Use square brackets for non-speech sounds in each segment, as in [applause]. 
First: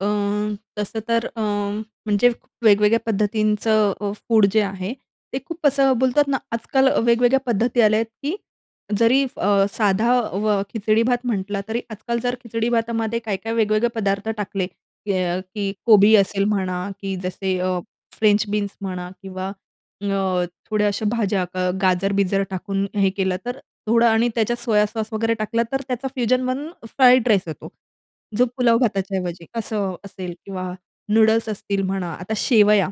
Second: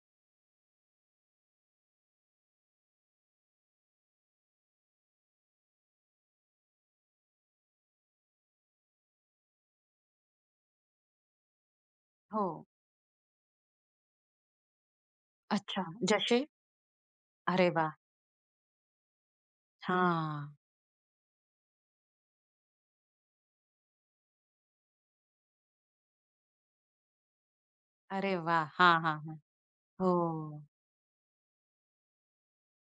अ, तसं तर अ, म्हणजे वेगवेगळ्या पद्धतीचं अ, फूड जे आहे ते खूप असं बोलतात ना आजकाल वेगवेगळ्या पद्धती आल्या आहेत की जरी, अ, साधा अ, खिचडी-भात म्हटलं तरी आजकाल जर हो. खिचडी-भातामध्ये काय-काय वेगवेगळे पदार्थ टाकले अ, की अ, अच्छा कोबी जशे? असेल म्हणा की जसे अरे अ, वाह! फ्रेंच बीन्स म्हणा किंवा अ, हां. थोड्या अशा भाज्या गाजर-बिजर टाकून हे केलं तर, थोडं आणि त्याच्यात सोया सॉस वगैरे टाकला तर त्याचा फ्युजन बनून फ्राईड राईस होतो अरे जो वाह! पुलाव हां, भाताच्या हां, हां. ऐवजी असं असेल किंवा हो. नूडल्स असतील म्हणा. आता शेवया.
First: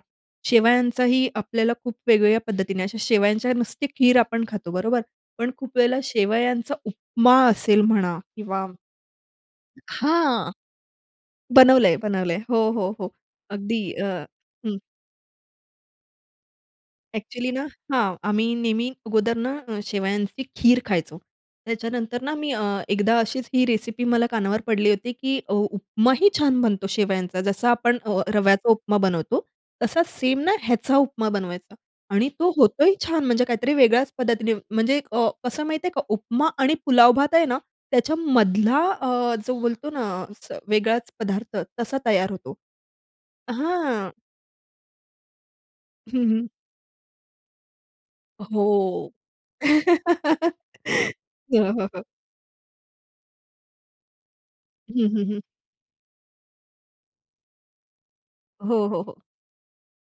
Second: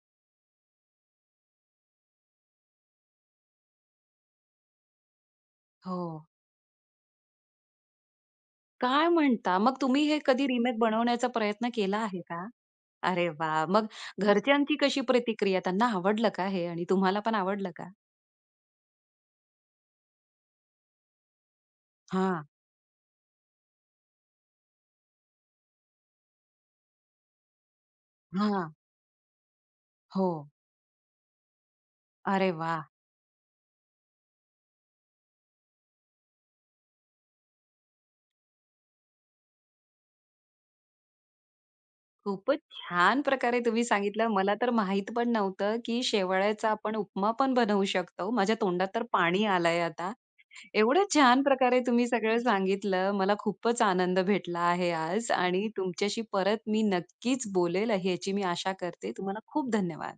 शेवयाचाही आपल्याला खूप वेगवेगळ्या पद्धतीने, अशा शेवयांच्या नुसती खीर आपण खातो बरोबर? पण खूप वेळेला हो. शेवयांचा उपमा असेल म्हणा किंवा काय म्हणता, मग तुम्ही हे कधी हां. रिमेक बनवण्याचा प्रयत्न बनवलंय, केला आहे बनवलंय. का? हो, हो, हो. अरे, वाह! अगदी मग अ घरच्यांची हं. कशी प्रतिक्रिया? त्यांना आवडलं का हे आणि तुम्हाला पण ॲक्चुअली ना आवडलं का? हां आम्ही नेहमी अगोदर ना शेवयांची खीर खायचो. त्याच्यानंतर ना हां. मी अ, एकदा अशीच ही रेसिपी मला कानावर पडली होती की उ उपमाही छान बनतो शेवयांचा. जसा आपण अ, रव्याचा हां. उपमा बनवतो तसाच सेम हो. ना ह्याचा उपमा बनवायचा आणि तो अरे वाह! होतोही छान. म्हणजे काहीतरी वेगळ्याच पद्धतीने म्हणजे अ, कसं माहिती आहे का उपमा आणि पुलाव भात आहे ना त्याच्यामधला अ, जो बोलतो ना अस वेगळाच पदार्थ तसा तयार होतो. खूपच छान प्रकारे तुम्ही हां. सांगितलं. मला तर माहीत पण नव्हतं, की हं, हं. शेवळ्याचा आपण उपमा पण बनवू शकतो. माझ्या तोंडात तर हो. पाणी आलंय आता. [laughs] एवढं छान हो, प्रकारे हो, हो. तुम्ही सगळं सांगितलं. मला खूपच आनंद भेटला आहे हं, हं, आज हं. आणि तुमच्याशी परत मी नक्कीच बोलेल याची मी आशा हो, हो, करते. हो. तुम्हाला खूप धन्यवाद.